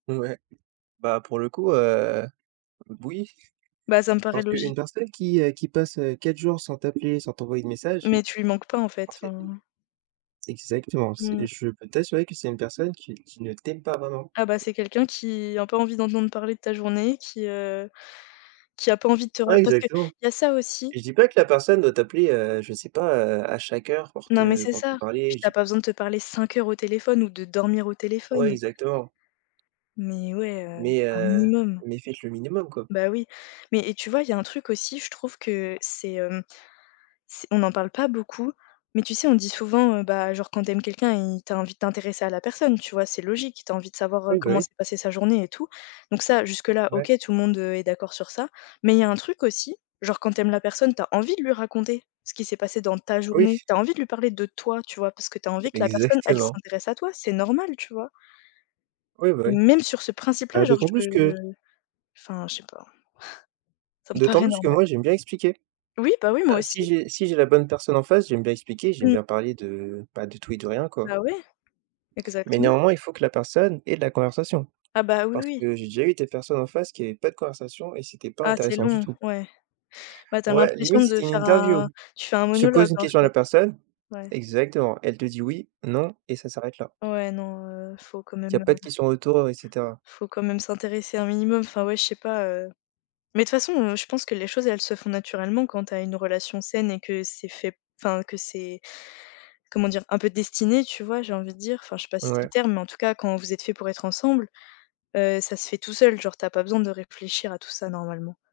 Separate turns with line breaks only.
Ouais. Bah, pour le coup, heu, b oui.
Bah, ça me paraît
Parce
logique.
qu'une personne qui est qui passe, heu, 4 jours sans t'appeler, sans t'envoyer de messages,
Mais tu lui manques pas en
en
fait,
fait.
enfin.
Exactement, c'est
Mmh.
et je peux t'assurer que c'est une personne qui qui ne t'aime pas vraiment.
Ah, bah, c'est quelqu'un qui a pas envie d'entendre parler de ta journée, qui, heu, qui a pas envie de te re
Ouais
parce qu'il
exactement
y a ça aussi.
et je dis pas que la personne doit t'appeler, heu, je sais pas, heu, à chaque heure pour
Non mais
te
c'est
pour te
ça, puis
parler
tu as
j'ai
pas besoin de te parler 5 heures au téléphone ou de dormir au
Ouais
téléphone.
exactement.
Mais ouais, heu,
Mais,
un
heu,
minimum.
mais faites le minimum quoi.
Bah, oui, mais et tu vois, il y a un truc aussi, je trouve que c'est, hem, c on n'en parle pas beaucoup. Mais tu sais, on dit souvent, heu, bah, genre quand tu aimes quelqu'un, y tu as envie de t'intéresser à la personne. Tu vois? C'est logique, tu as envie de savoir, heu,
Ouais, bah,
comment
oui.
s'est passée sa journée et tout. Donc ça jusque-là,
Ouais.
OK tout le monde, heu, est d'accord sur ça, mais il y a un truc aussi, genre quand tu aimes la personne, tu as envie de lui raconter ce qui s'est passé dans ta journée,
Oui.
tu as envie de lui parler de toi, tu vois? Parce que tu as envie que la personne elle
Exactement.
s'intéresse à toi, c'est normal. Tu vois?
Oui, bah, oui.
Même sur ce principe-là,
Bah
genre,
d'autant
je
plus que
enfin je sais pas. Ça me
d'autant
paraît
plus que
normal.
moi, j'aime bien expliquer.
Oui, bah oui moi
Bah, si
aussi.
j'ai si j'ai la bonne personne en face, j'aime bien expliquer, j'aime
Mmh.
bien parler de, bah, de tout et de rien quoi.
Bah, ouais,
Mais
exactement.
néanmoins, il faut que la personne ait de la conversation,
Ah, bah, oui
parce
oui.
que j'ai déjà eu des personnes en face qui avaient pas de conversation et c'était pas
Ah c'est
intéressant du
long,
tout.
ouais. Bah, tu as
Ouais
l'impression
limite c'était
de
une
faire
interview.
un tu fais un
Tu poses
monologue,
une
en
question à la
fait.
personne
Ouais.
exactement, elle te dit: «Oui, non» et ça s'arrête là.
Ouais non, heu, faut quand
Il y
même,
pas
heu
de questions retour et cetera.
faut quand même s'intéresser un minimum, enfin ouais je sais pas, heu. Mais toute façon, heu, je pense que les choses elles se font naturellement quand tu as une relation saine et que c'est fait enfin, que c'est comment dire? Un peu destiné, tu vois j'ai envie de dire, enfin je sais pas si c'est le
Ouais.
terme, mais en tout cas quand vous êtes faits pour être ensemble, heu, ça se fait tout seul, genre tu as pas besoin de réfléchir à tout ça normalement.